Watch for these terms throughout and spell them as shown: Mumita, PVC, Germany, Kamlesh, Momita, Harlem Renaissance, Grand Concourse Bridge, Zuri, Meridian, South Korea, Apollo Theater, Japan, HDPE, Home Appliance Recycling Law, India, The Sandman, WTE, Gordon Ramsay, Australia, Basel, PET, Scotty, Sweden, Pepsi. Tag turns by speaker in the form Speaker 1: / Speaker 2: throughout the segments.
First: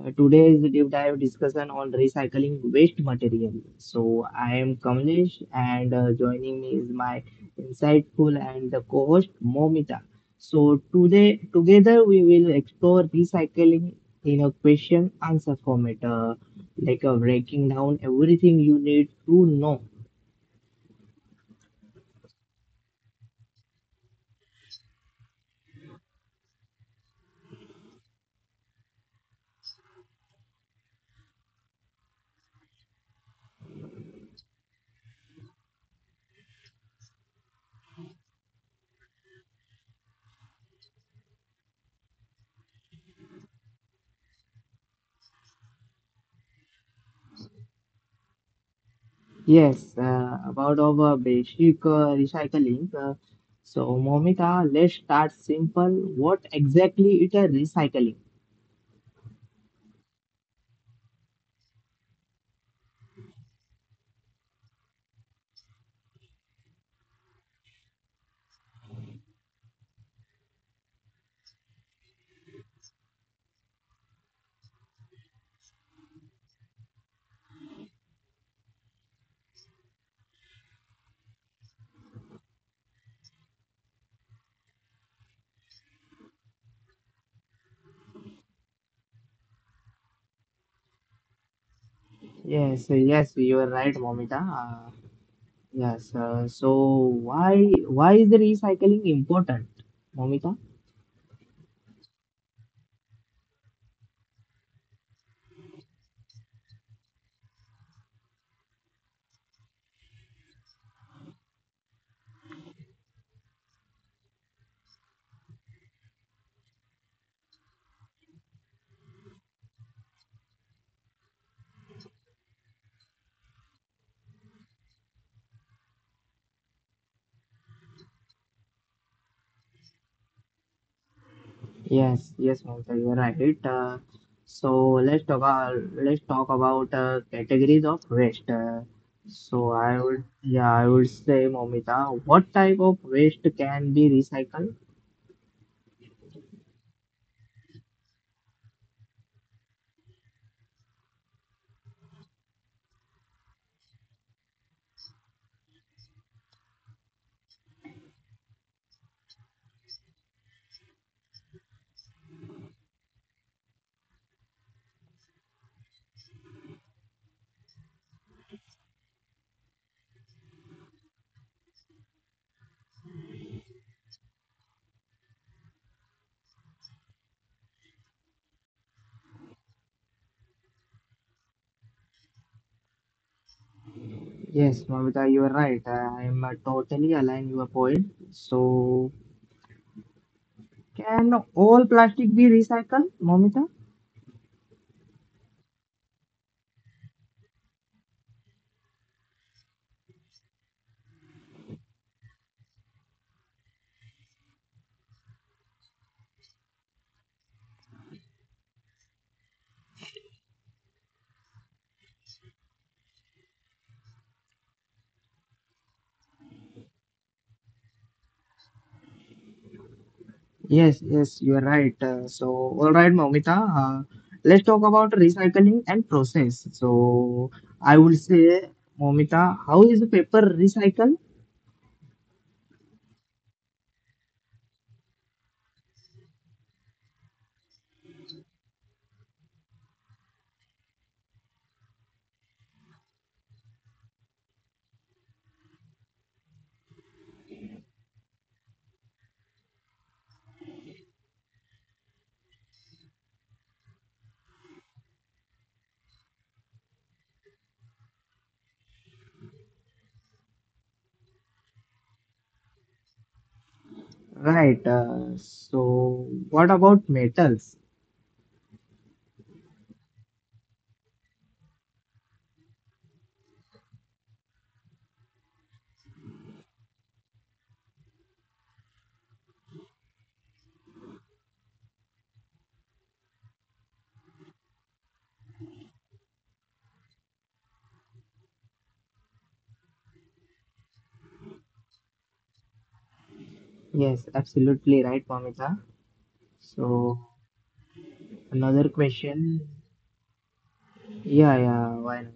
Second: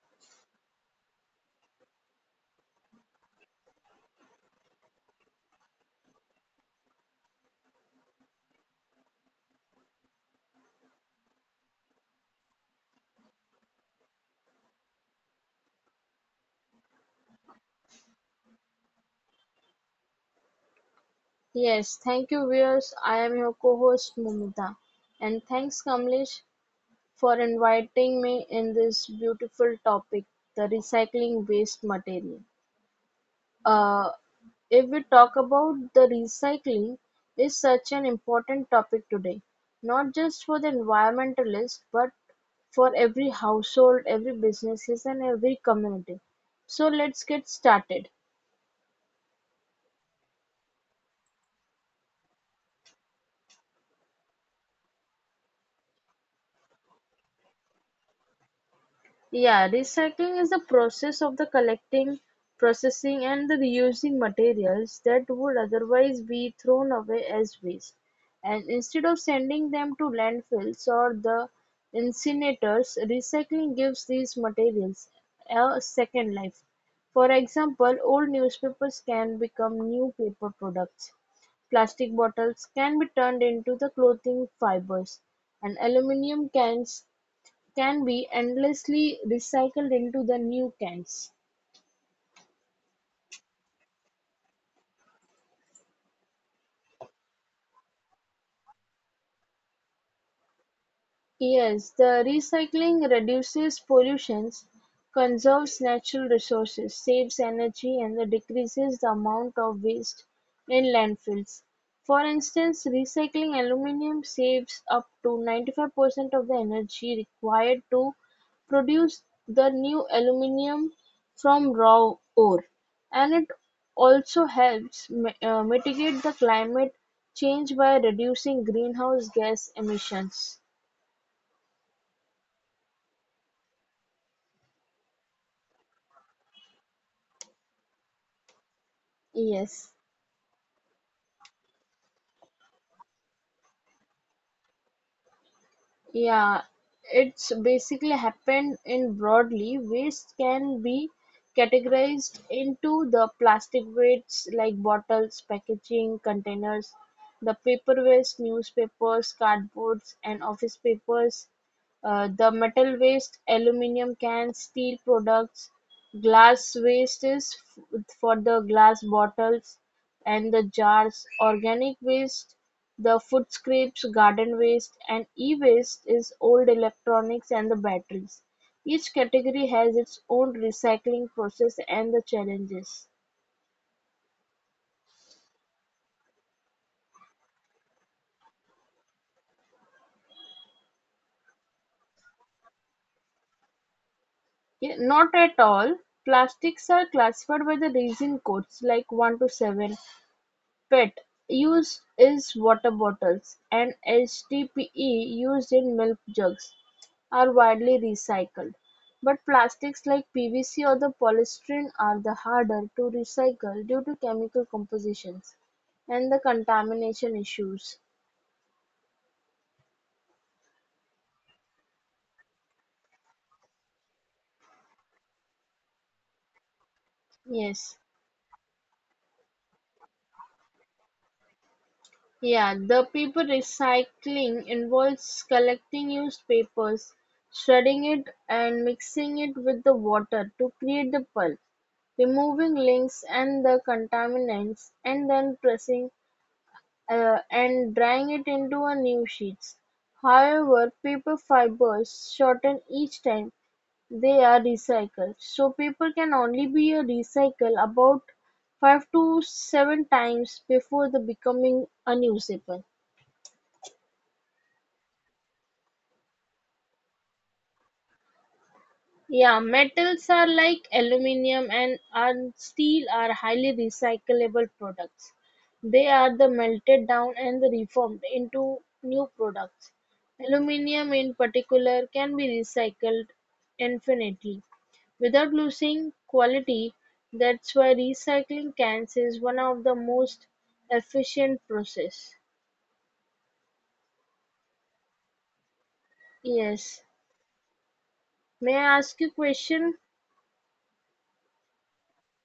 Speaker 1: Today's deep dive discussion on recycling waste material. So I am Kamlesh, and joining me is my insightful and the co-host Momita. So today, together we will explore recycling in a question-answer format, breaking down everything you need to know.
Speaker 2: Yes, thank you viewers. I am your co-host Mumita and thanks Kamlesh for inviting me in this beautiful topic, the recycling waste material. Uh, if we talk about the recycling is such an important topic today, not just for the environmentalists but for every household, every businesses and every community. So let's get started.
Speaker 1: Yes, about our basic recycling. So, Momita, let's start simple. What exactly it is recycling?
Speaker 2: Yeah, recycling is the process of the collecting, processing, and the reusing materials that would otherwise be thrown away as waste. And instead of sending them to landfills or the incinerators, recycling gives these materials a second life. For example, old newspapers can become new paper products. Plastic bottles can be turned into the clothing fibers, and aluminum cans can be endlessly recycled into the new cans.
Speaker 1: Yes, yes, you are right, Momita. Yes. So, why is the recycling important, Momita?
Speaker 2: Yes, the recycling reduces pollution, conserves natural resources, saves energy and decreases the amount of waste in landfills. For instance, recycling aluminum saves up to 95% of the energy required to produce the new aluminum from raw ore, and it also helps mitigate the climate change by reducing greenhouse gas emissions.
Speaker 1: Yes, yes, Momita, you are right. So, let's talk about categories of waste. So
Speaker 2: Yes,
Speaker 1: I would say, Momita, what type of waste can be recycled?
Speaker 2: yeah, it's basically happened in broadly. Waste can be categorized into the plastic wastes like bottles, packaging, containers, the paper waste, newspapers, cardboards, and office papers, the metal waste, aluminum cans, steel products, glass waste is for the glass bottles and the jars, organic waste. The food scraps, garden waste, and e-waste is old electronics and the batteries. Each category has its own recycling process and the challenges.
Speaker 1: Yes, Mamita, you are right. I am totally aligned your point. So, can all plastic be recycled, Mamita?
Speaker 2: Yeah, not at all. Plastics are classified by the resin codes like 1 to 7. PET use is water bottles, and HDPE used in milk jugs are widely recycled, but plastics like PVC or the polystyrene are the harder to recycle due to chemical compositions and the contamination issues.
Speaker 1: Yes, yes, you are right. So, all right, Mamita. Let's talk about recycling and process. So,
Speaker 2: Yes.
Speaker 1: I would say, Mamita, how is paper recycled?
Speaker 2: Yeah, the paper recycling involves collecting used papers, shredding it and mixing it with the water to create the pulp, removing links and the contaminants, and then pressing and drying it into a new sheets. However, paper fibers shorten each time they are recycled. So paper can only be a recycle about 5 to 7 times before the becoming unusable.
Speaker 1: Right. So, what about metals?
Speaker 2: Yeah, metals are like aluminum and steel are highly recyclable products. They are the melted down and the reformed into new products. Aluminum in particular can be recycled infinitely without losing quality. That's why recycling cans is one of the most efficient process.
Speaker 1: Yes, absolutely right, Mamita.
Speaker 2: Yes.
Speaker 1: So,
Speaker 2: May
Speaker 1: another
Speaker 2: I ask you a
Speaker 1: question.
Speaker 2: question?
Speaker 1: Yeah, yeah, why not?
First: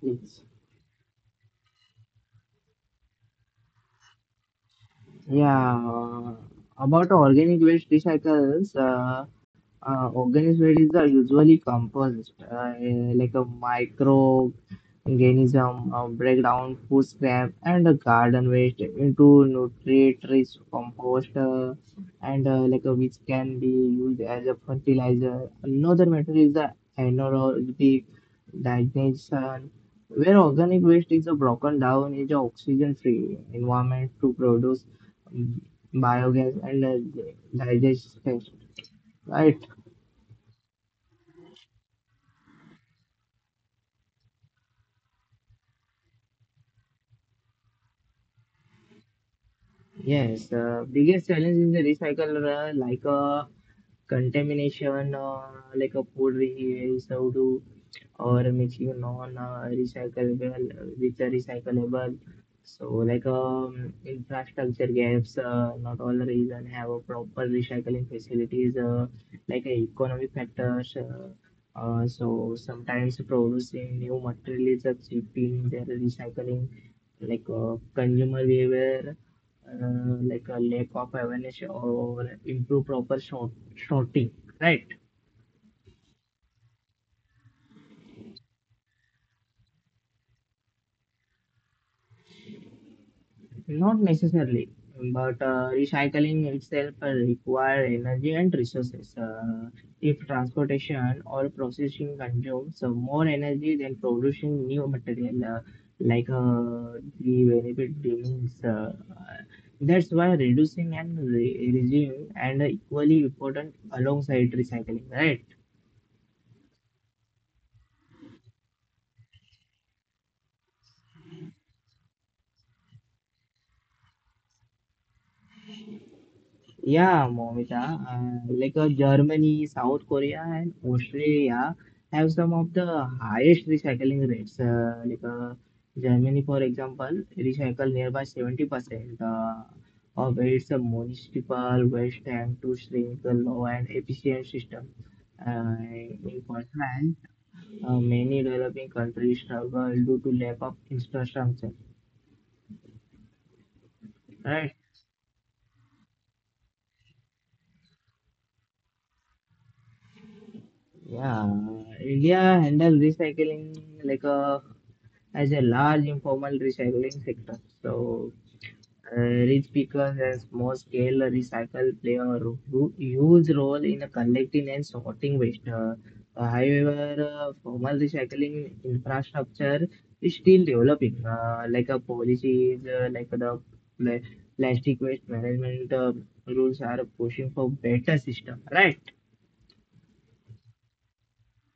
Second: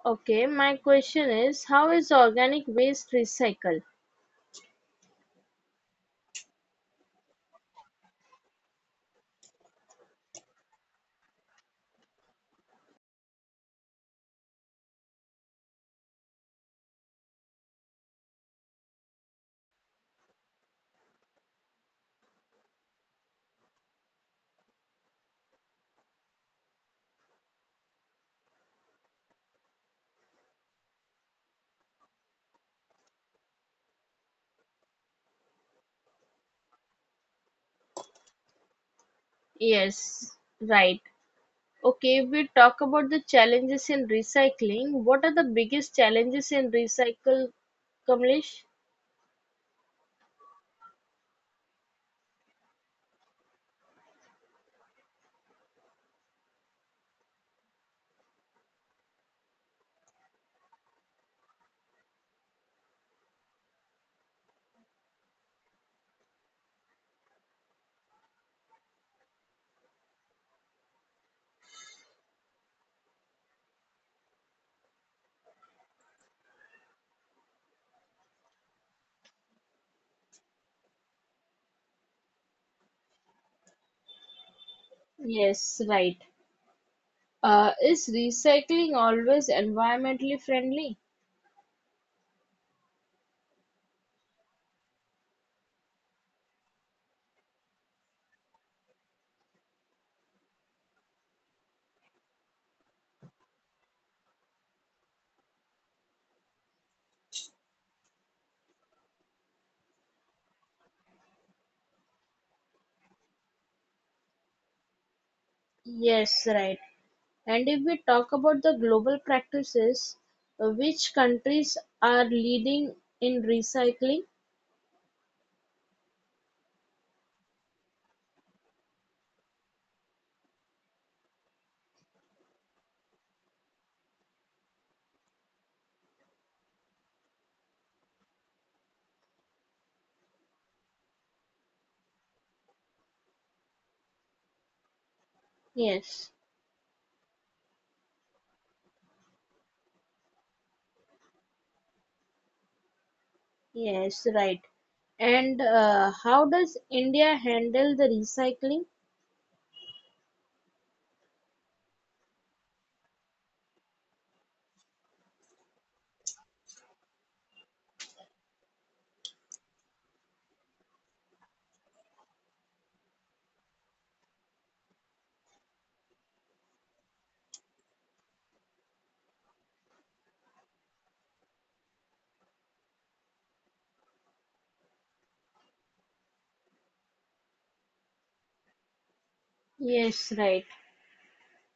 Speaker 1: Please.
Speaker 2: Okay, my question is how is organic waste recycled?
Speaker 1: Yeah, uh, about organic waste recycles, organisms are usually composed like a microorganism, breakdown food scrap and a garden waste into nutrient-rich compost, and like a, which can be used as a fertilizer. Another method is the anaerobic digestion, where organic waste is broken down in into oxygen-free environment to produce mm, biogas and digestion. Right.
Speaker 2: Yes, right. Okay, if we talk about the challenges in recycling, what are the biggest challenges in recycle, Kamlesh?
Speaker 1: Yes, the biggest challenge is the recycle, contamination, like a food reuse, how to or making non-recyclable which are recyclable. So infrastructure gaps, not all region have a proper recycling facilities, economic factors. So sometimes producing new material is a cheapening their recycling, consumer behavior, like a lack of awareness or improve proper sorting, right?
Speaker 2: Yes, right. Is recycling always environmentally friendly?
Speaker 1: Not necessarily, but recycling itself require energy and resources. If transportation or processing consumes more energy than producing new material, the benefit remains. That's why reducing and reducing and equally important alongside recycling, right?
Speaker 2: Yes, right. And if we talk about the global practices, which countries are leading in recycling?
Speaker 1: Yeah, Momita, Germany, South Korea, and Australia have some of the highest recycling rates. Germany, for example, recycle nearby 70% of its municipal waste and to shrink the low and efficient system.
Speaker 2: Yes,
Speaker 1: In contrast, many developing countries struggle due to lack of infrastructure.
Speaker 2: yes, right.
Speaker 1: Right.
Speaker 2: And how does India handle the recycling?
Speaker 1: Yeah, India handle recycling like a as a large informal recycling sector. Rich pickers and small scale recycle play a huge role in collecting and sorting waste. However, formal recycling infrastructure is still developing, like a policies, like the pla- plastic waste management rules are pushing for better system, right?
Speaker 2: Yes, right.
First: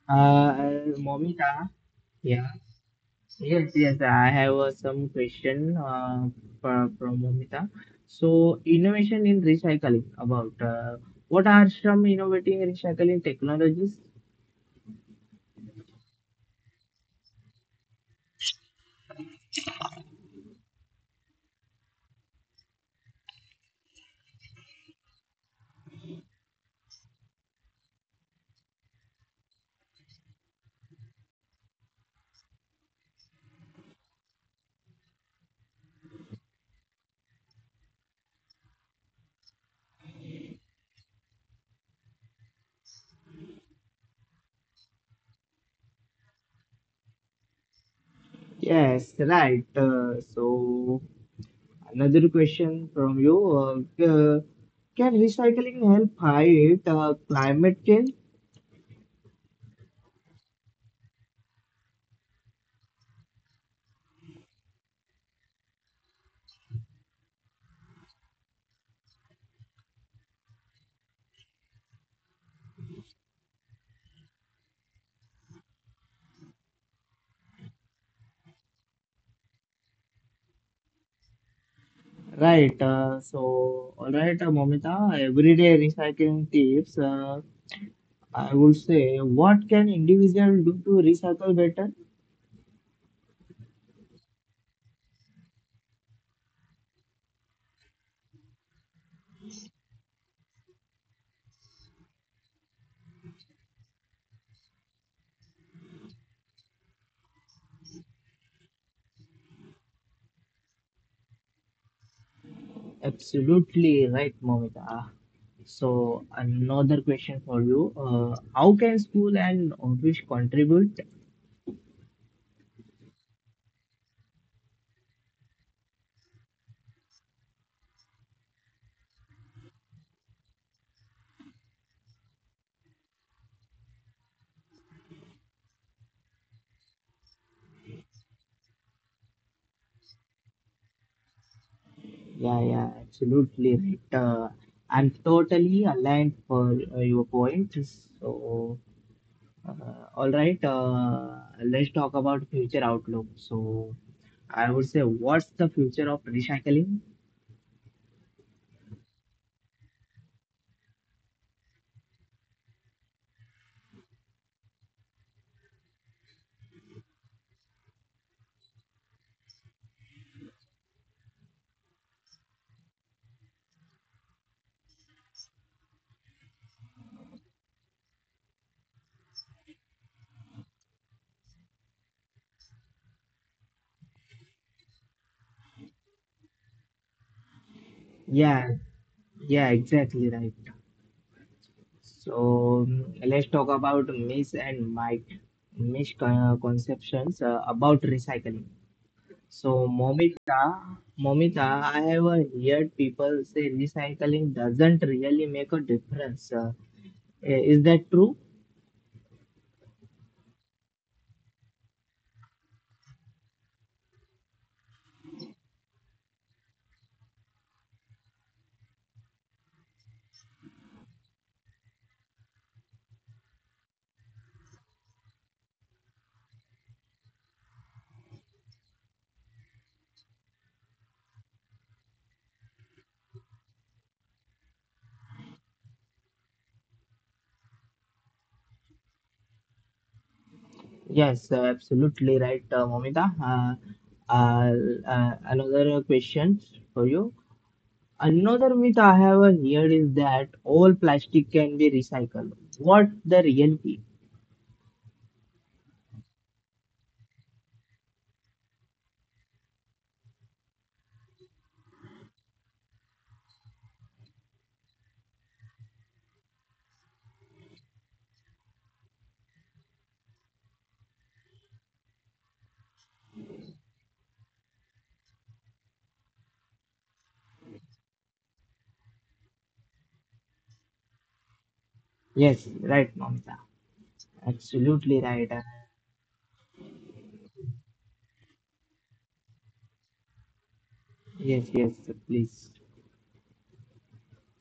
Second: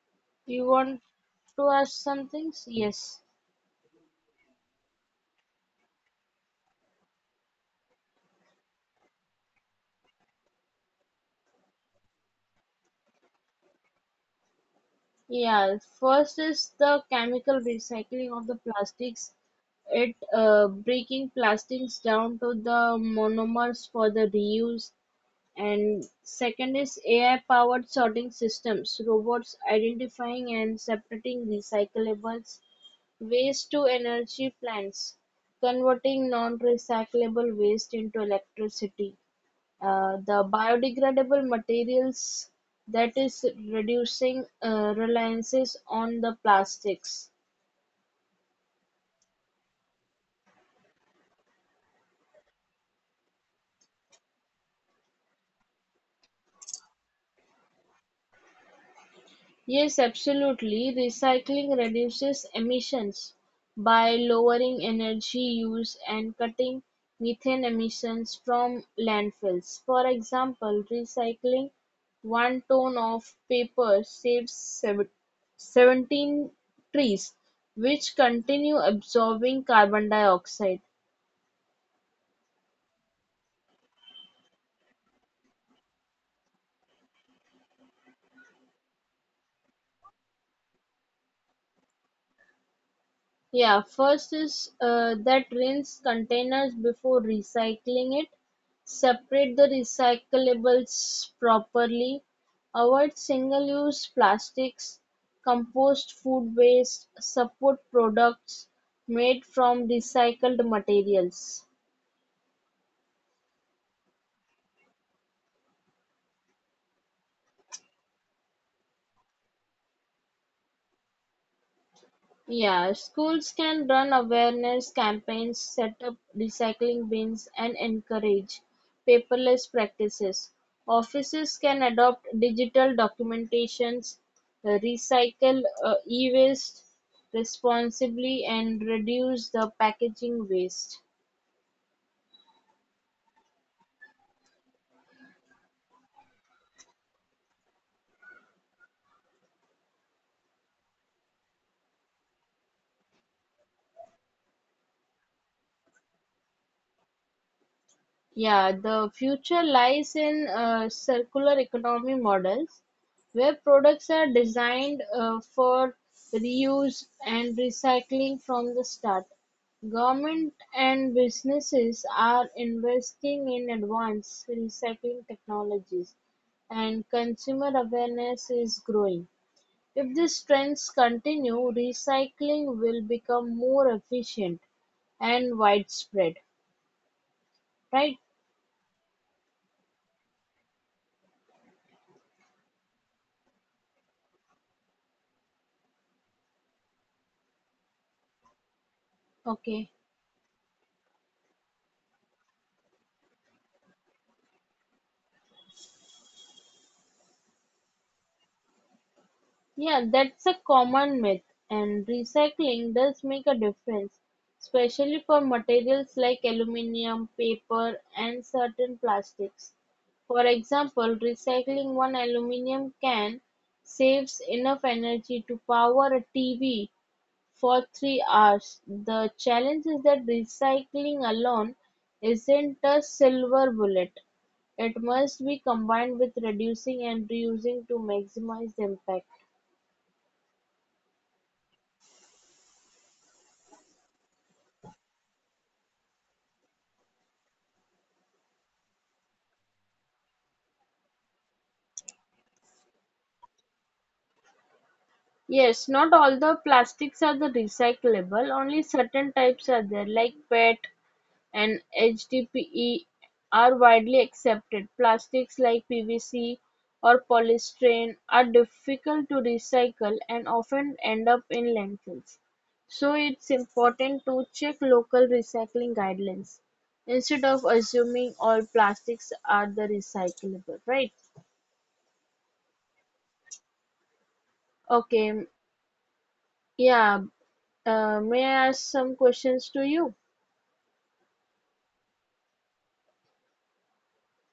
Speaker 2: You want
Speaker 1: Momita,
Speaker 2: to ask some
Speaker 1: yeah.
Speaker 2: things? Yes.
Speaker 1: Yes, yes, I have some question from Momita. So, innovation in recycling about what are some innovating recycling technologies?
Speaker 2: Yeah. First is the chemical recycling of the plastics. It breaking plastics down to the monomers for the reuse. And second is AI powered sorting systems, robots identifying and separating recyclables, waste to energy plants, converting non recyclable waste into electricity. The biodegradable materials that is reducing reliances on the plastics.
Speaker 1: Yes, right. Another question from you. Can recycling help fight climate change?
Speaker 2: Yes, absolutely. Recycling reduces emissions by lowering energy use and cutting methane emissions from landfills. For example, recycling one ton of paper saves 17 trees, which continue absorbing carbon dioxide.
Speaker 1: Right. All right, Momita. Everyday recycling tips. I would say, what can individual do to recycle better?
Speaker 2: Yeah, first is that rinse containers before recycling it. Separate the recyclables properly. Avoid single use plastics. Compost food waste. Support products made from recycled materials.
Speaker 1: Absolutely right, Momita. So, another question for you. How can school and office contribute?
Speaker 2: Yeah, schools can run awareness campaigns, set up recycling bins, and encourage paperless practices. Offices can adopt digital documentations, recycle e waste responsibly, and reduce the packaging waste.
Speaker 1: Yeah, yeah, absolutely right. I'm totally aligned for your point. So, uh, all right, let's talk about future outlook. So, I would say, what's the future of recycling?
Speaker 2: Yeah, the future lies in circular economy models where products are designed for reuse and recycling from the start. Government and businesses are investing in advanced recycling technologies and consumer awareness is growing. If these trends continue, recycling will become more efficient and widespread, right?
Speaker 1: Yeah, yeah, exactly right. So let's talk about myths and my misconceptions about recycling. So
Speaker 2: Okay.
Speaker 1: Momita, I have heard people say recycling doesn't really make a difference. Is that true?
Speaker 2: Yeah, that's a common myth, and recycling does make a difference, especially for materials like aluminium, paper, and certain plastics. For example, recycling one aluminium can saves enough energy to power a TV for 3 hours. The challenge is that recycling alone isn't a silver bullet. It must be combined with reducing and reusing to maximize the impact.
Speaker 1: Yes, absolutely right, Momita. Uh, Another question for you. Another myth I have heard is that all plastic can be recycled. What the reality?
Speaker 2: Yes, not all the plastics are the recyclable, only certain types are there like PET and HDPE are widely accepted. Plastics like PVC or polystyrene are difficult to recycle and often end up in landfills. So it's important to check local recycling guidelines instead of assuming all plastics are the recyclable, right?
Speaker 1: Yes, right, Momita. Absolutely right.
Speaker 2: Okay, yeah, may I ask some questions to you?
Speaker 1: Yes, yes, please.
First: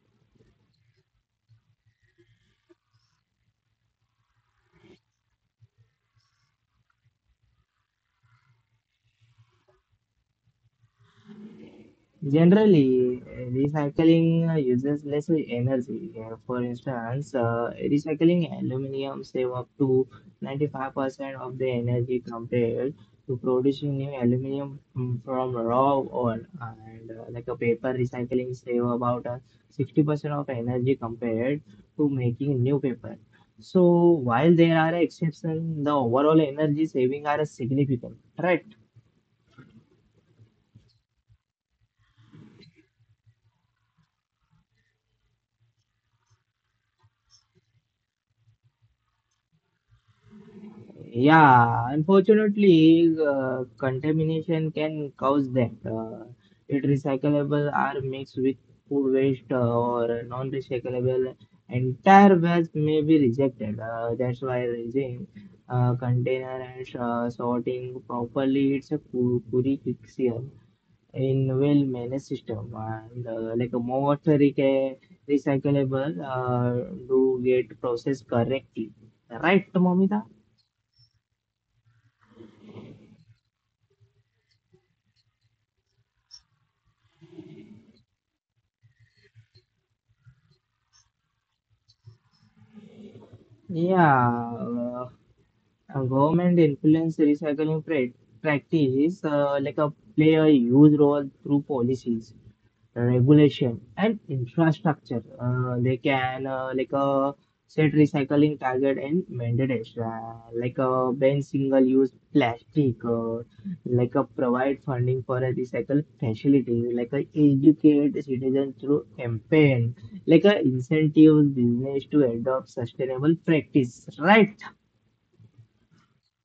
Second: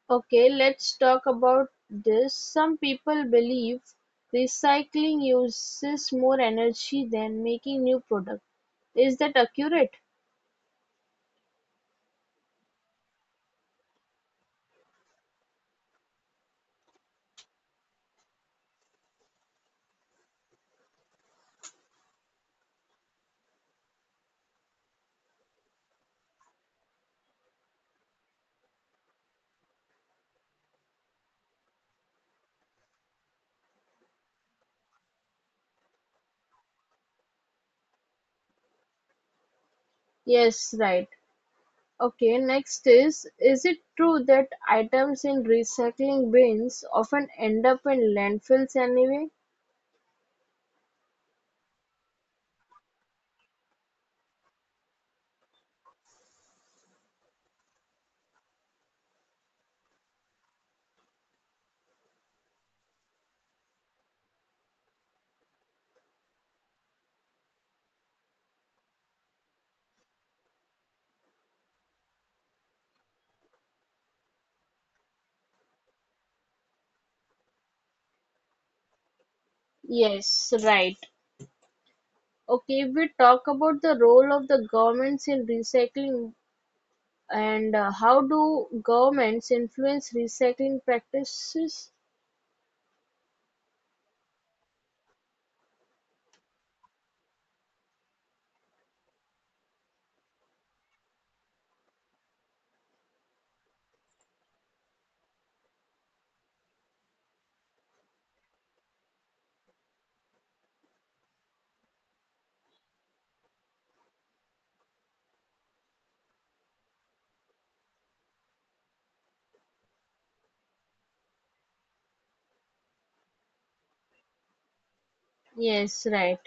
Speaker 2: Okay, let's talk about this. Some people believe recycling uses more energy than making new product. Is that accurate?
Speaker 1: Generally, recycling uses less energy. For instance, recycling aluminum save up to 95% of the energy compared to producing new aluminum from raw ore. And like a paper recycling save about 60% of energy compared to making new paper. So while there are exceptions, the overall energy saving are significant, right?
Speaker 2: Yes, right. Okay, next is it true that items in recycling bins often end up in landfills anyway?
Speaker 1: Yeah, unfortunately, contamination can cause that. It recyclable are mixed with food waste or non-recyclable. Entire waste may be rejected. That's why raising container and sorting properly it's a curriculum in well-managed system. And like a more recyclable do get processed correctly. Right, Momita?
Speaker 2: Yes, right. Okay, we talk about the role of the governments in recycling and how do governments influence recycling practices?
Speaker 1: Yeah, uh, Government influence recycling practice like a play a huge role through policies, regulation and infrastructure. They can set recycling target and mandates ban single-use plastic, provide funding for a recycle facility, educate citizens through campaign, incentives business to adopt sustainable practice. Right?
Speaker 2: Yes, right.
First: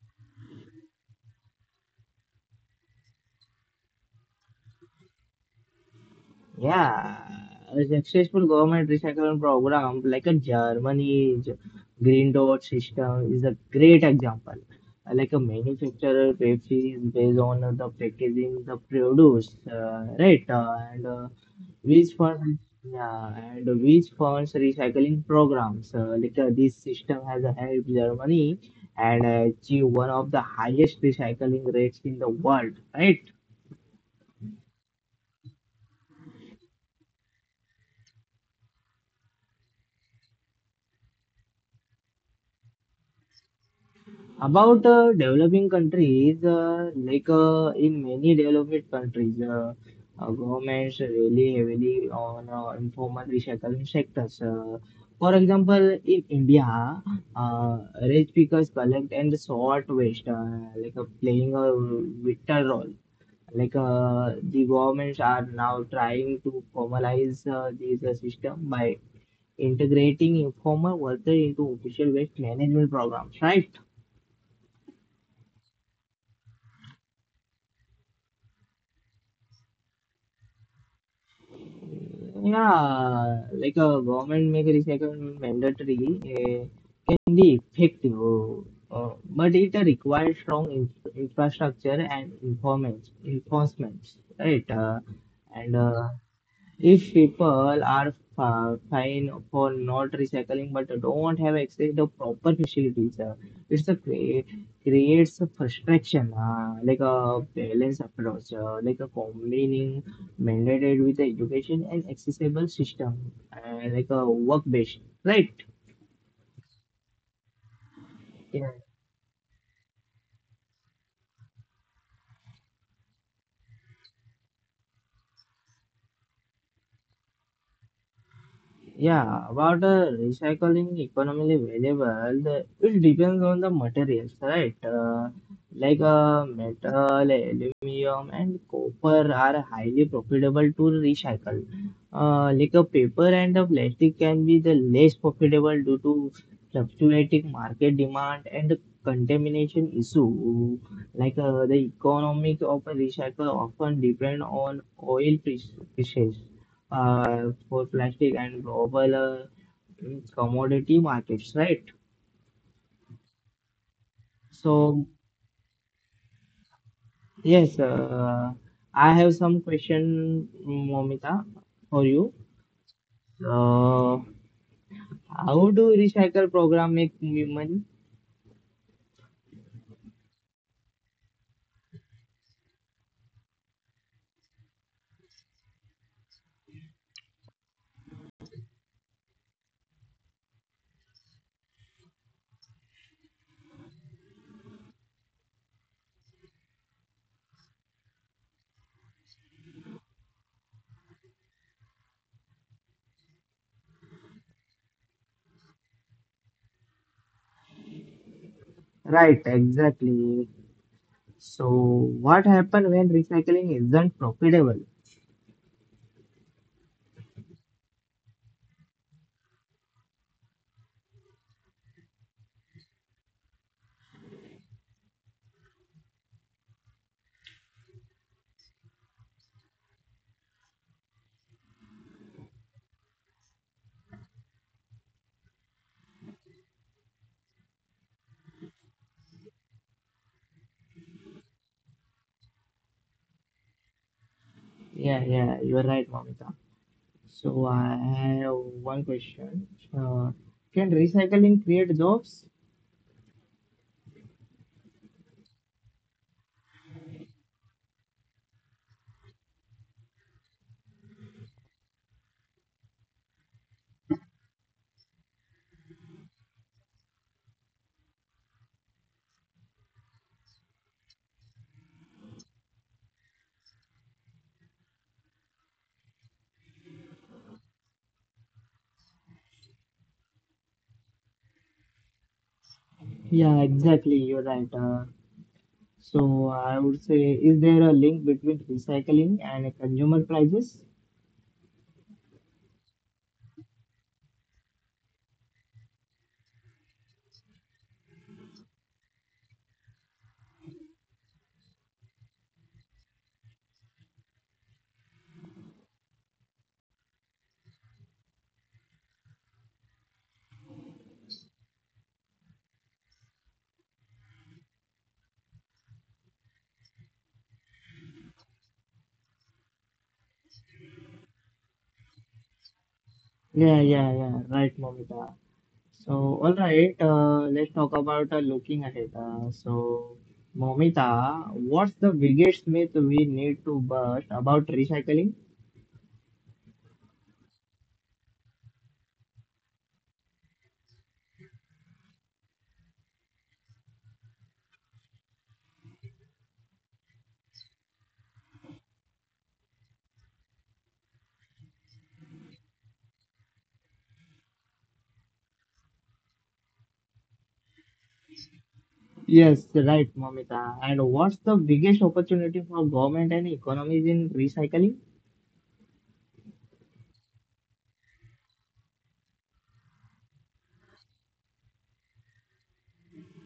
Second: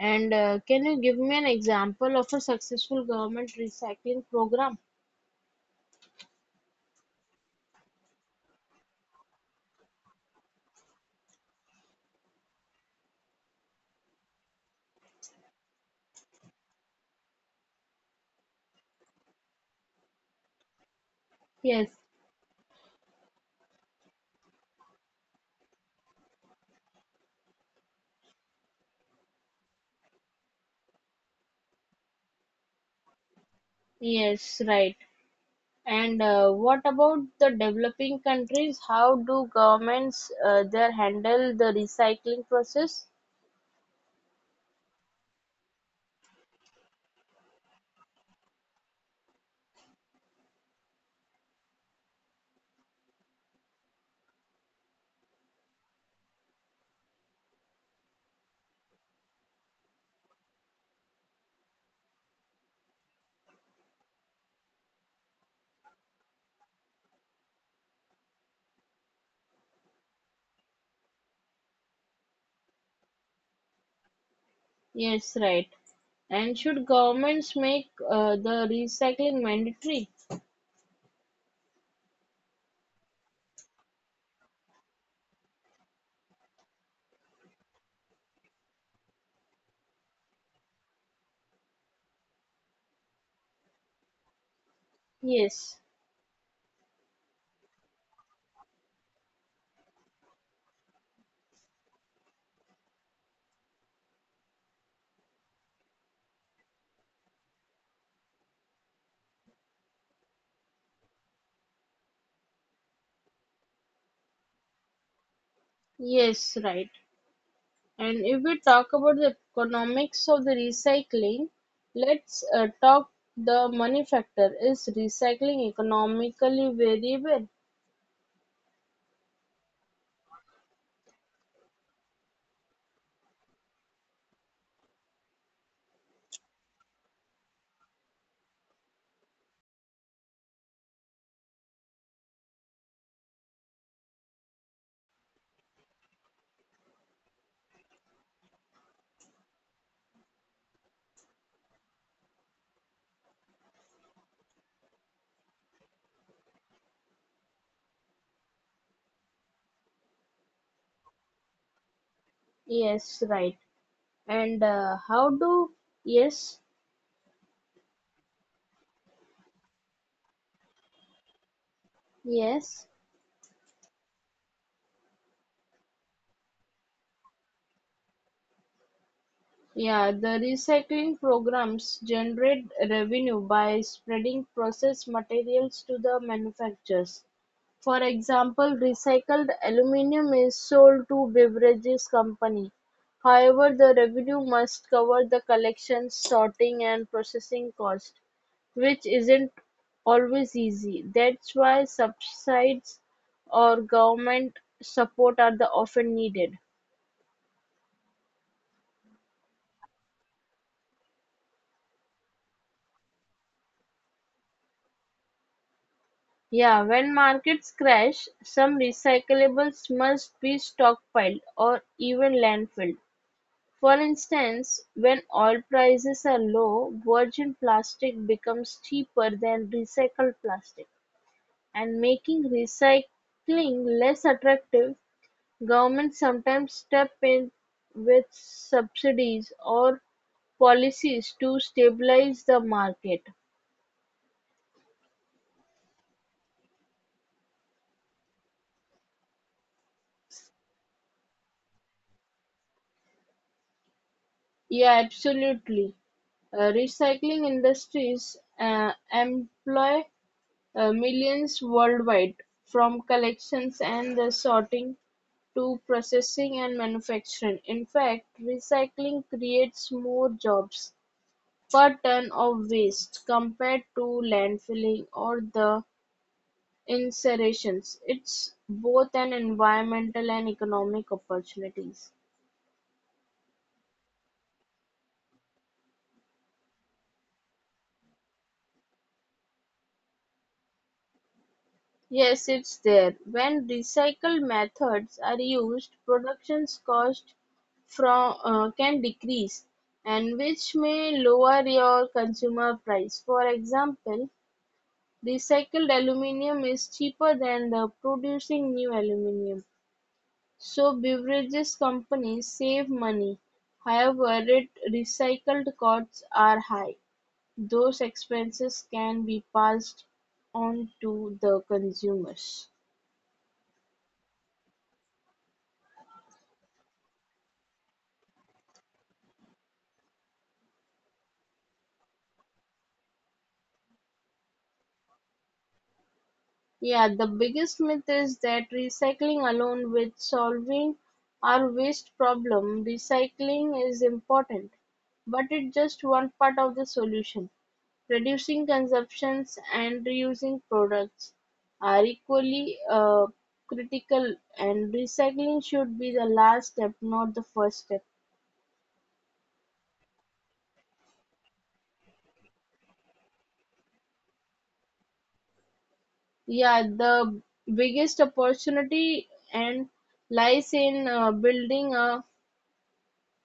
Speaker 2: And can you give me an example of a successful government recycling program?
Speaker 1: Yeah, the successful government recycling program, like a Germany's green dot system, is a great example. Like a manufacturer Pepsi is based on the packaging, the produce, right?
Speaker 2: Yes,
Speaker 1: Yeah, and which funds recycling programs. This system has helped Germany and achieve one of the highest recycling rates in the world, right?
Speaker 2: yes, right. And what about the developing countries? How do governments there handle the recycling process?
Speaker 1: About developing countries, in many developed countries, governments really heavily on informal recycling sectors. For example, in India, rich pickers collect and sort waste, playing a vital role. The governments are now trying to formalize this system by integrating informal workers into official waste management programs, right?
Speaker 2: Yes, right. And should governments make the recycling mandatory?
Speaker 1: Yeah, like a government make recycling mandatory can be effective, but it requires strong in infrastructure and informants, enforcement, right?
Speaker 2: Yes,
Speaker 1: And If people are fine for not recycling but don't have access to proper facilities, it's a creates a frustration, like a balance approach, like a combining mandated with education and accessible system, like a work based, right?
Speaker 2: yes, right. And if we talk about the economics of the recycling, let's talk the money factor. Is recycling economically variable?
Speaker 1: Yeah, about the recycling economically valuable, it depends on the materials, right? Metal, aluminum, and copper are highly profitable to recycle. Like a paper and a plastic can be the less profitable due to fluctuating market demand and contamination issue. The economics of a recycle often depend on oil prices for plastic and global commodity markets, right?
Speaker 2: Yes, right. And
Speaker 1: So
Speaker 2: yes,
Speaker 1: yes, I have some question, Momita, for you.
Speaker 2: yes.
Speaker 1: Uh, how do recycle program make money?
Speaker 2: Yeah, the recycling programs generate revenue by spreading processed materials to the manufacturers. For example, recycled aluminum is sold to beverages company. However, the revenue must cover the collection, sorting and processing cost, which isn't always easy. That's why subsidies or government support are the often needed.
Speaker 1: Right, exactly. So what happen when recycling isn't profitable?
Speaker 2: Yeah, when markets crash, some recyclables must be stockpiled or even landfilled. For instance, when oil prices are low, virgin plastic becomes cheaper than recycled plastic. And making recycling less attractive, governments sometimes step in with subsidies or policies to stabilize the market.
Speaker 1: Yeah, yeah, you are right, Momita. So I have one question. Uh, can recycling create jobs?
Speaker 2: Yeah, absolutely. Recycling industries employ millions worldwide, from collections and the sorting to processing and manufacturing. In fact, recycling creates more jobs per ton of waste compared to landfilling or the incinerations. It's both an environmental and economic opportunities.
Speaker 1: Yeah, exactly. You're right. So I would say, is there a link between recycling and consumer prices?
Speaker 2: Yes, it's there. When recycled methods are used, productions cost from can decrease, and which may lower your consumer price. For example, recycled aluminium is cheaper than the producing new aluminium, so beverages companies save money. However, it recycled costs are high. Those expenses can be passed on to the consumers.
Speaker 1: Yeah, right, Momita. So, all right, let's talk about looking ahead. So, Momita, what's the biggest myth we need to bust about recycling?
Speaker 2: Yeah, the biggest myth is that recycling alone will solving our waste problem. Recycling is important, but it's just one part of the solution. Reducing consumptions and reusing products are equally critical, and recycling should be the last step, not the first step.
Speaker 1: Yes, right, Momita. And what's the biggest opportunity for government and economies in recycling?
Speaker 2: Yeah, the biggest opportunity and lies in building a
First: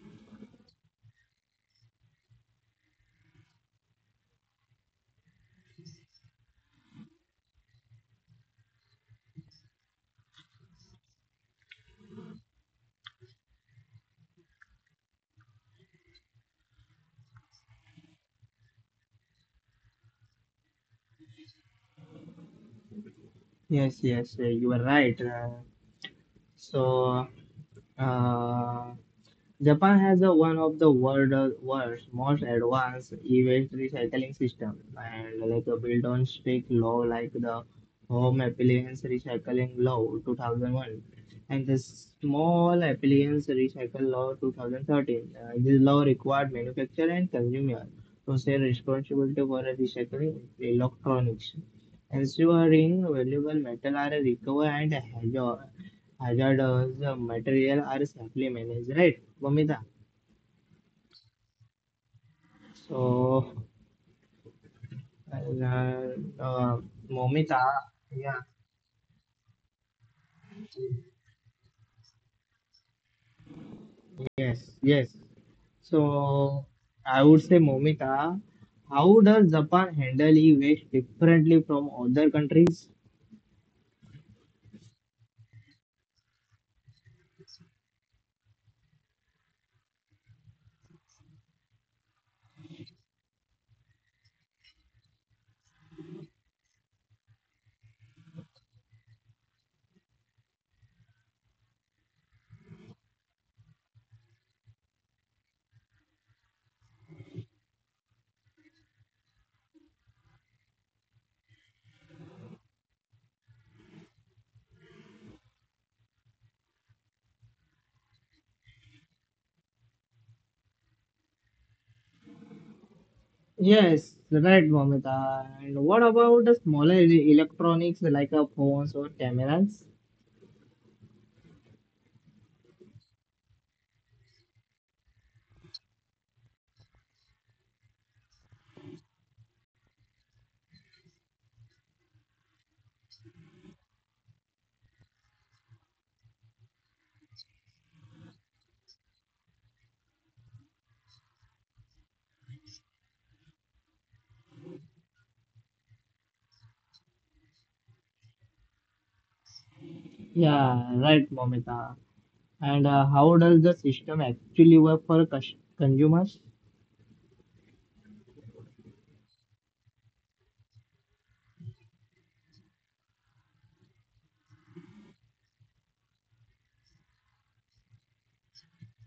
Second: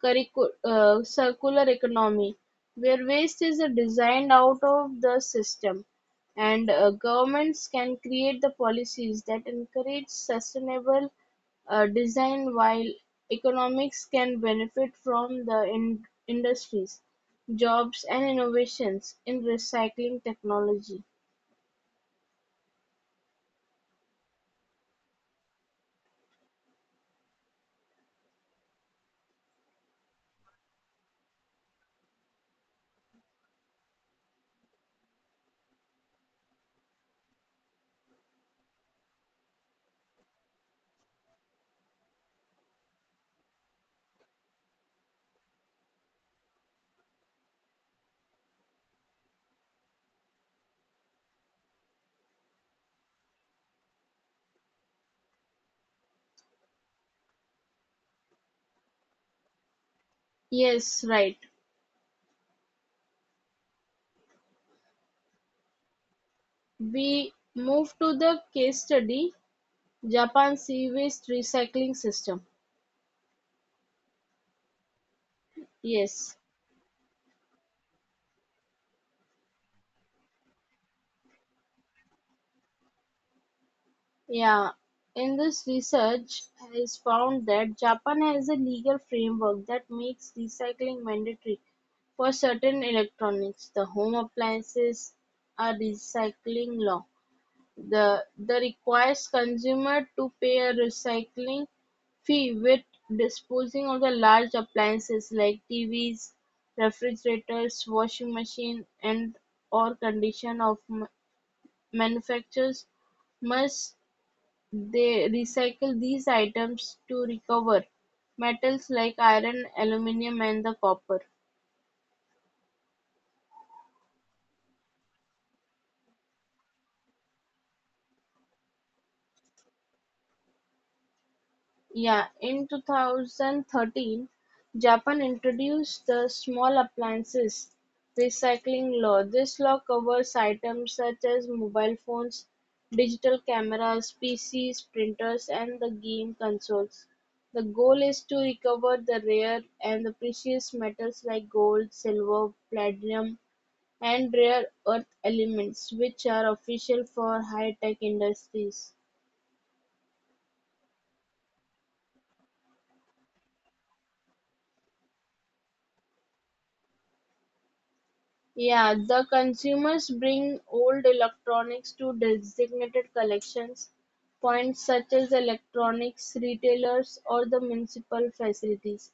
Speaker 2: circular economy, where waste is designed out of the system, and governments can create the policies that encourage sustainable design while economics can benefit from the industries, jobs, and innovations in recycling technology.
Speaker 1: Yes, yes, you are right. So, uh, Japan has a, one of the world's most advanced e-waste recycling system and like a built on strict law like the Home Appliance Recycling Law 2001 and the Small Appliance Recycle Law 2013. This law required manufacturer and consumer to share responsibility for recycling electronics, ensuring valuable metal are recovered and hazardous material are safely managed, right, Momita?
Speaker 2: Yes, right.
Speaker 1: So, uh, uh,
Speaker 2: We
Speaker 1: Momita,
Speaker 2: move to
Speaker 1: yeah,
Speaker 2: the case study Japan sea waste recycling system.
Speaker 1: yes, yes.
Speaker 2: Yes.
Speaker 1: So, I would say, Momita, how does Japan handle e-waste differently from other countries?
Speaker 2: Yeah, in this research is found that Japan has a legal framework that makes recycling mandatory for certain electronics. The home appliances are recycling law. The requires consumer to pay a recycling fee with disposing of the large appliances like TVs, refrigerators, washing machine, and or condition of manufacturers must they recycle these items to recover metals like iron, aluminum, and the copper.
Speaker 1: Yes, right, Momita. And what about the smaller electronics like phones or cameras?
Speaker 2: Yeah, in 2013, Japan introduced the Small Appliances Recycling Law. This law covers items such as mobile phones, digital cameras, PCs, printers, and the game consoles. The goal is to recover the rare and the precious metals like gold, silver, platinum, and rare earth elements, which are official for high-tech industries.
Speaker 1: Yeah, right, Momita. And how does the system actually work for consumers?
Speaker 2: Yeah, the consumers bring old electronics to designated collections points such as electronics retailers or the municipal facilities.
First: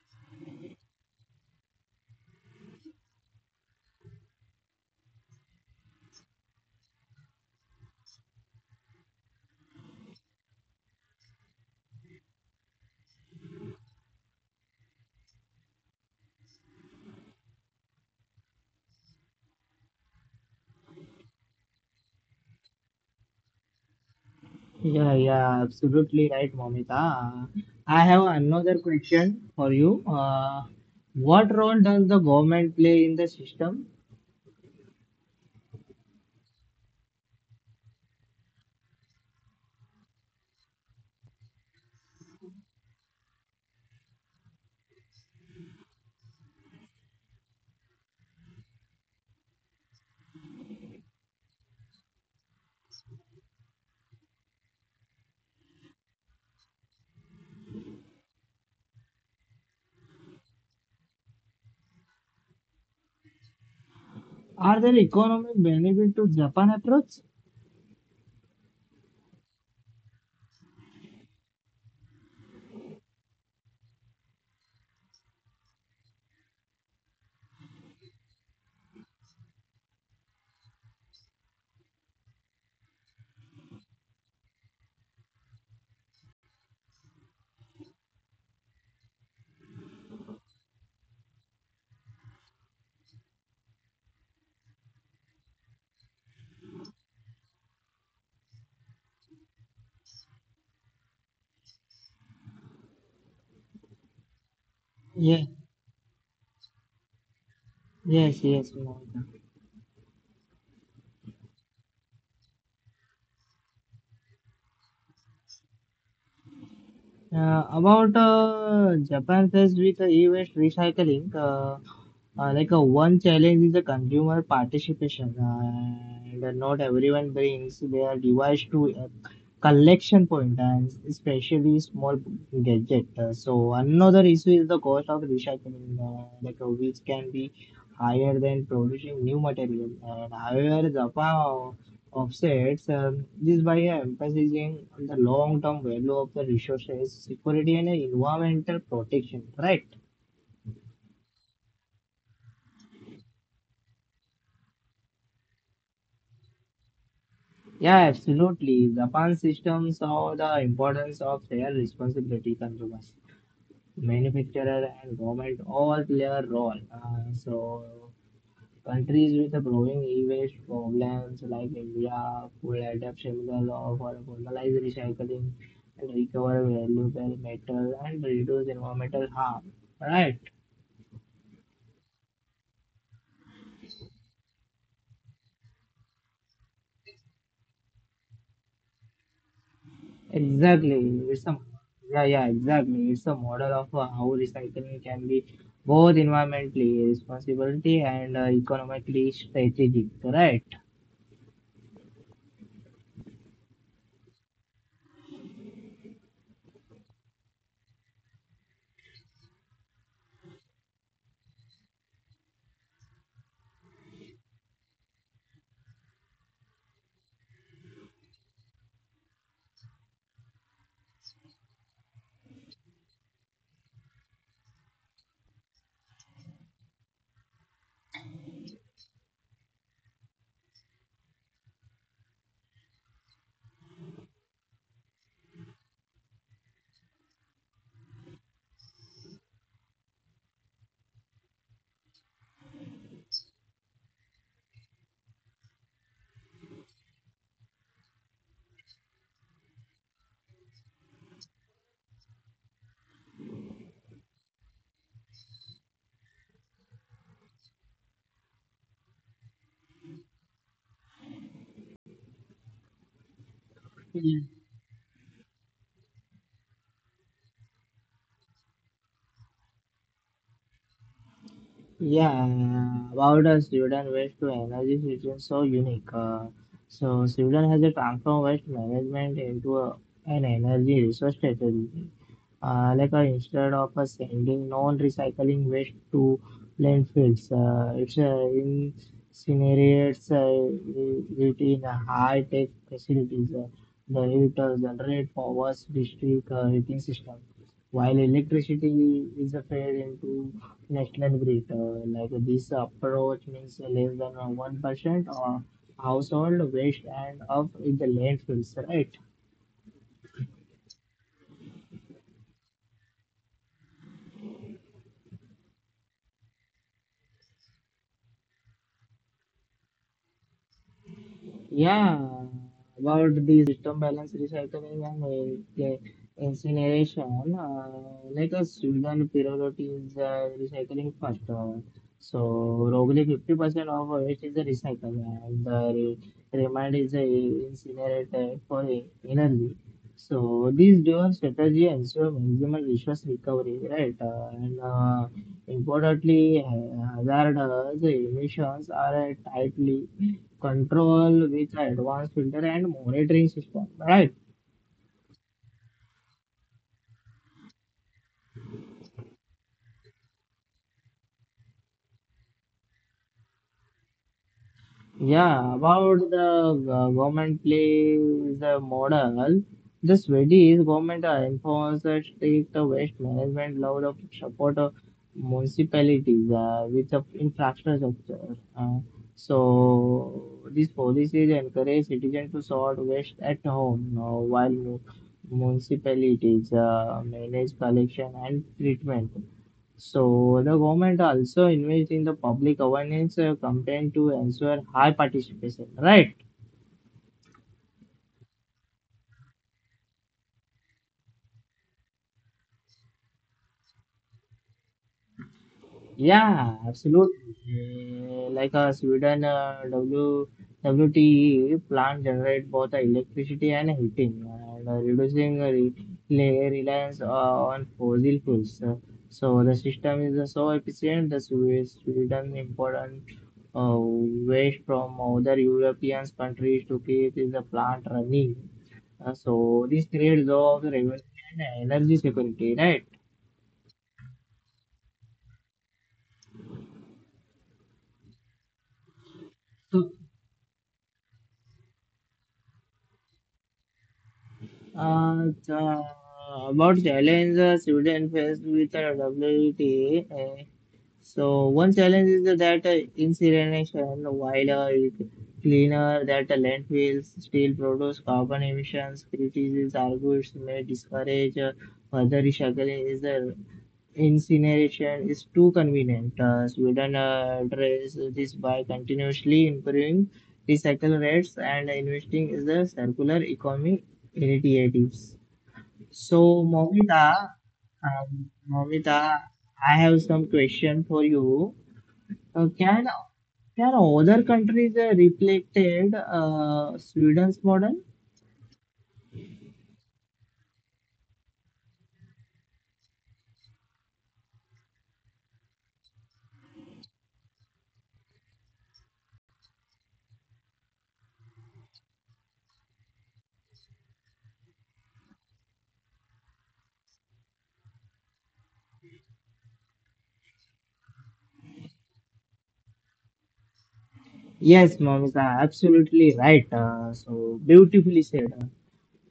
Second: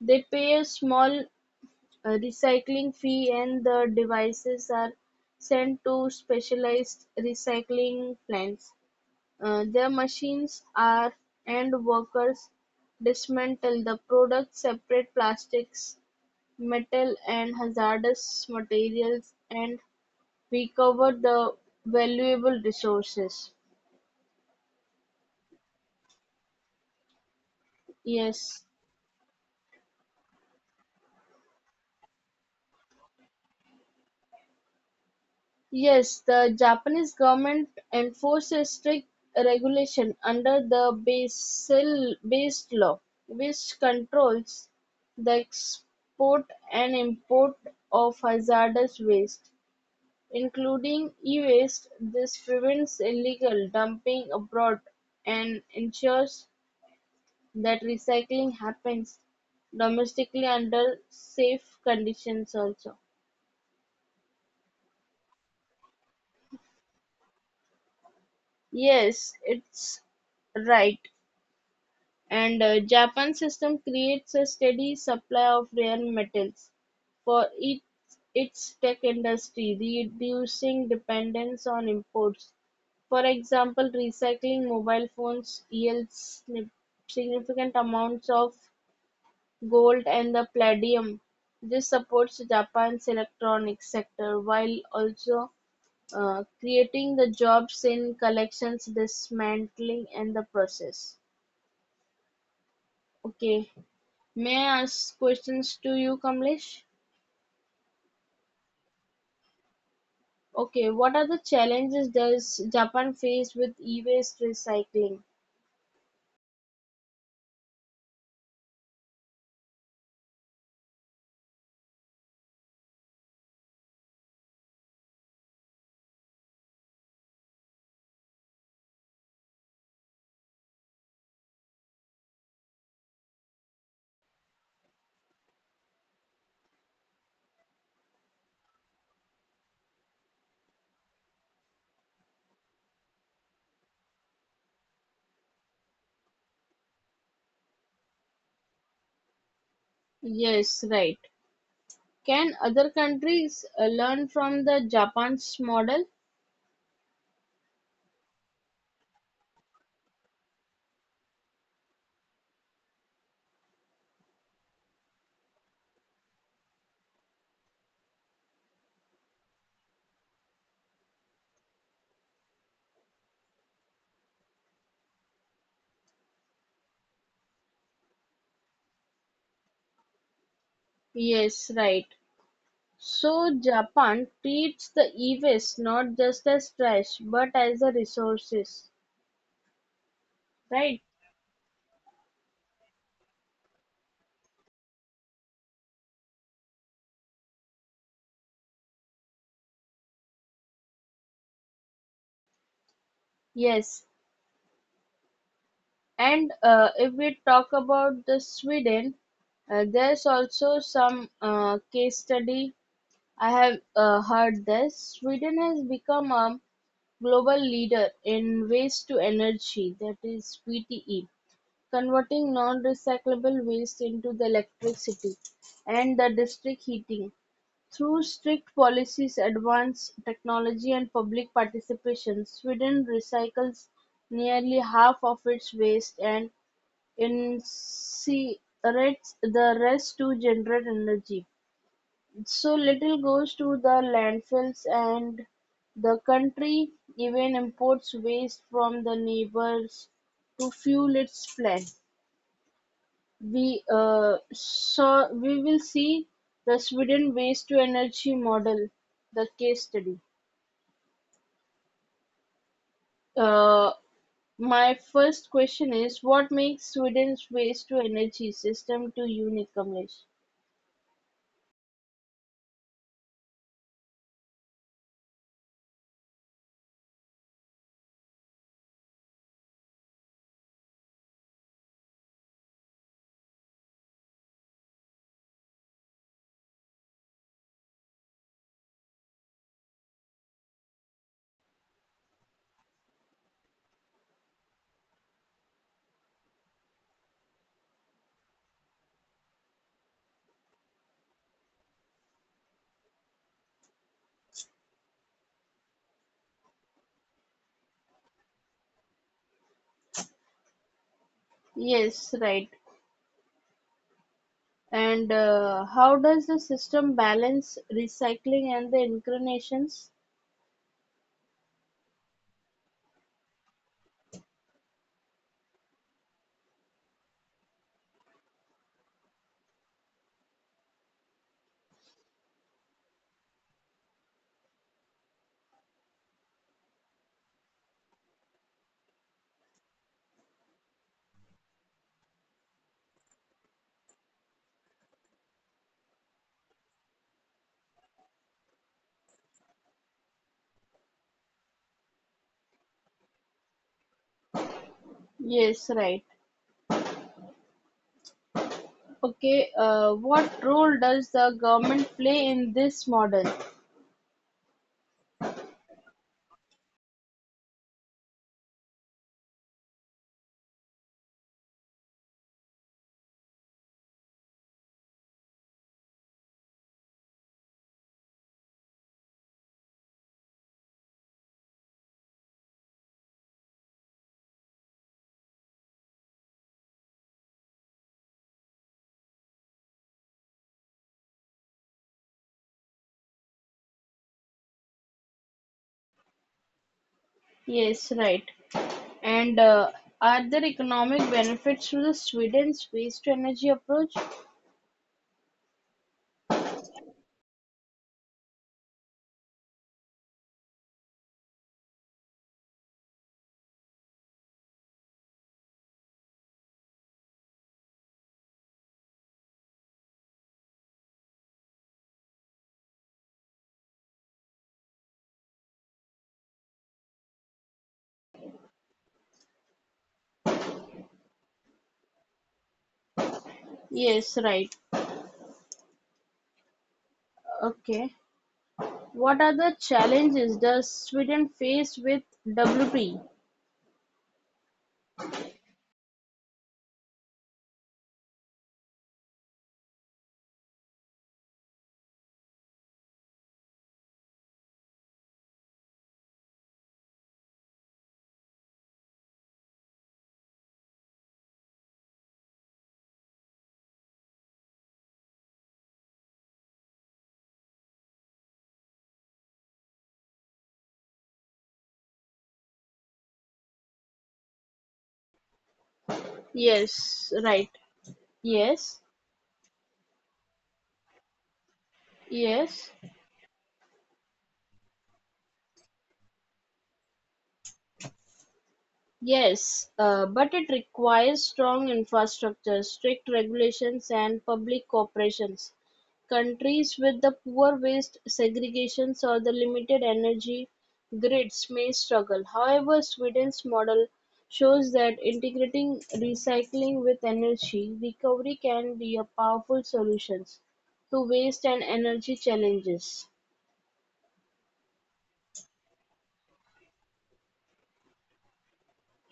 Speaker 2: They pay a small recycling fee and the devices are sent to specialized recycling plants. Their machines are and workers dismantle the product, separate plastics, metal and hazardous materials and recover the valuable resources.
Speaker 1: Yeah, yeah, absolutely right, Momita. I have
Speaker 2: Yes.
Speaker 1: another question for you. What role does the government play in the system?
Speaker 2: Yes, the Japanese government enforces strict regulation under the Basel based law, which controls the export and import of hazardous waste. Including e-waste, this prevents illegal dumping abroad and ensures that recycling happens domestically under safe conditions also.
Speaker 1: Are there economic benefit to Japan approach?
Speaker 2: Yes, it's right. And Japan's system creates a steady supply of rare metals for its tech industry, reducing dependence on imports. For example, recycling mobile phones yields significant amounts of gold and the palladium. This supports Japan's electronics sector while also creating the jobs in collections, dismantling, and the process. Okay. May I ask
Speaker 1: Yeah,
Speaker 2: questions to you, Kamlesh?
Speaker 1: Yes, yes, Momita.
Speaker 2: Okay, what are the challenges does Japan face with e-waste recycling?
Speaker 1: About Japan faced with e-waste recycling, one challenge is the consumer participation, and not everyone brings their device to a collection point, and especially small gadget. So another issue is the cost of recycling, which can be higher than producing new material. And however, Japan offsets this by emphasizing on the long-term value of the resources, security, and environmental protection. Right?
Speaker 2: Yes, right. Can other countries learn from the Japan's model?
Speaker 1: Yeah, absolutely. Japan system saw the importance of their responsibility consumers, manufacturer, and government all play a role. So countries with a growing e-waste problems like India could adapt similar law for formalized recycling and recover valuable metal and reduce environmental harm. Right.
Speaker 2: Yes, right. So Japan treats the e-waste not just as trash but as a resources, right?
Speaker 1: Exactly. It's a yeah, yeah, exactly. It's a model of how recycling can be both environmentally responsibility and economically strategic, correct?
Speaker 2: Yes. And if we talk about the Sweden, there's also some case study I have heard this. Sweden has become a global leader in waste to energy, that is WTE, converting non-recyclable waste into the electricity and the district heating. Through strict policies, advanced technology, and public participation, Sweden recycles nearly half of its waste and incinerates the rest to generate energy. So little goes to the landfills and the country even imports waste from the neighbors to fuel its plan. We will see the Sweden waste to energy model, the case study. Uh,
Speaker 1: Yeah.
Speaker 2: my first question is what makes Sweden's waste to energy system to unique, Kamlesh?
Speaker 1: Yeah, about Sweden waste to energy situation so unique. So Sweden has a transformed waste management into an energy resource strategy. Instead of sending non-recycling waste to landfills, it's incinerates it in high-tech facilities. The heat generate powers district heating system, while electricity is fed into national grid. Like this approach means less than 1% of household waste and of the landfills, right?
Speaker 2: Yes, right. And how does the system balance recycling and the incarnations?
Speaker 1: Yeah, about the system balance recycling and incineration, like a Sweden priority is recycling first. So, roughly 50% of waste is recycled and the remand is incinerated for energy. So, this dual strategy ensure maximum resource recovery, right? And Importantly, hazardous emissions are tightly control with advanced filter and monitoring system, right?
Speaker 2: Yes, right. Okay, what role does the government play in this model?
Speaker 1: Yeah, about the government plays the model, the Swedish government enforces a strict waste management law of support of municipalities with the infrastructure. So these policies encourage citizens to sort waste at home while municipalities manage collection and treatment. So the government also invest in the public awareness campaign to ensure high participation, right?
Speaker 2: Yes, right. And are there economic benefits to the Sweden's waste to energy approach?
Speaker 1: Yeah, absolutely. Sweden W WTE plant generate both the electricity and heating, and reducing reliance on fossil fuels. So the system is so efficient that Sweden important uh, waste from other European countries to keep the plant running. So this creates of regulation and energy security, right?
Speaker 2: Yes, right. Okay. What are the
Speaker 1: So,
Speaker 2: challenges does Sweden face with WP?
Speaker 1: Uh, the, about challenges Sweden faced with the WTA. So one challenge is that incineration, while it cleaner that landfills still produce carbon emissions. Critics argues may discourage further recycling. Is the Incineration is too convenient. Sweden addresses this by continuously improving recycle rates and investing in the circular economy initiatives. So,
Speaker 2: Yes,
Speaker 1: Momita,
Speaker 2: right. Yes,
Speaker 1: Momita, I have some question for you. Uh,
Speaker 2: yes.
Speaker 1: can can other countries reflected Sweden's model?
Speaker 2: Yes, but it requires strong infrastructure, strict regulations, and public corporations. Countries with the poor waste segregations or the limited energy grids may struggle. However, Sweden's model shows that integrating recycling with energy recovery can be a powerful solution to waste and energy challenges.
Speaker 1: Yes, Momita, absolutely right. So beautifully said.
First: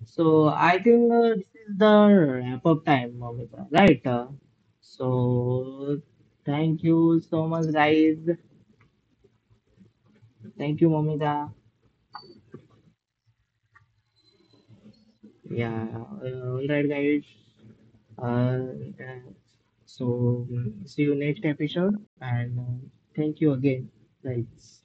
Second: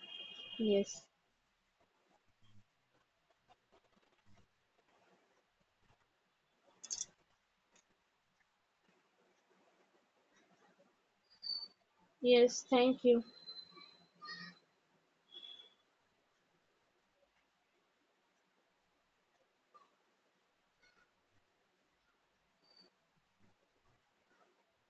Speaker 1: So I
Speaker 2: Yes,
Speaker 1: think this is the wrap up time, Momita, right? So Thank you so much, guys. Thank you, Momita.
Speaker 2: yes, thank you.
Speaker 1: Yeah, all right, guys. Uh, uh, so See you next episode, and thank you again, guys.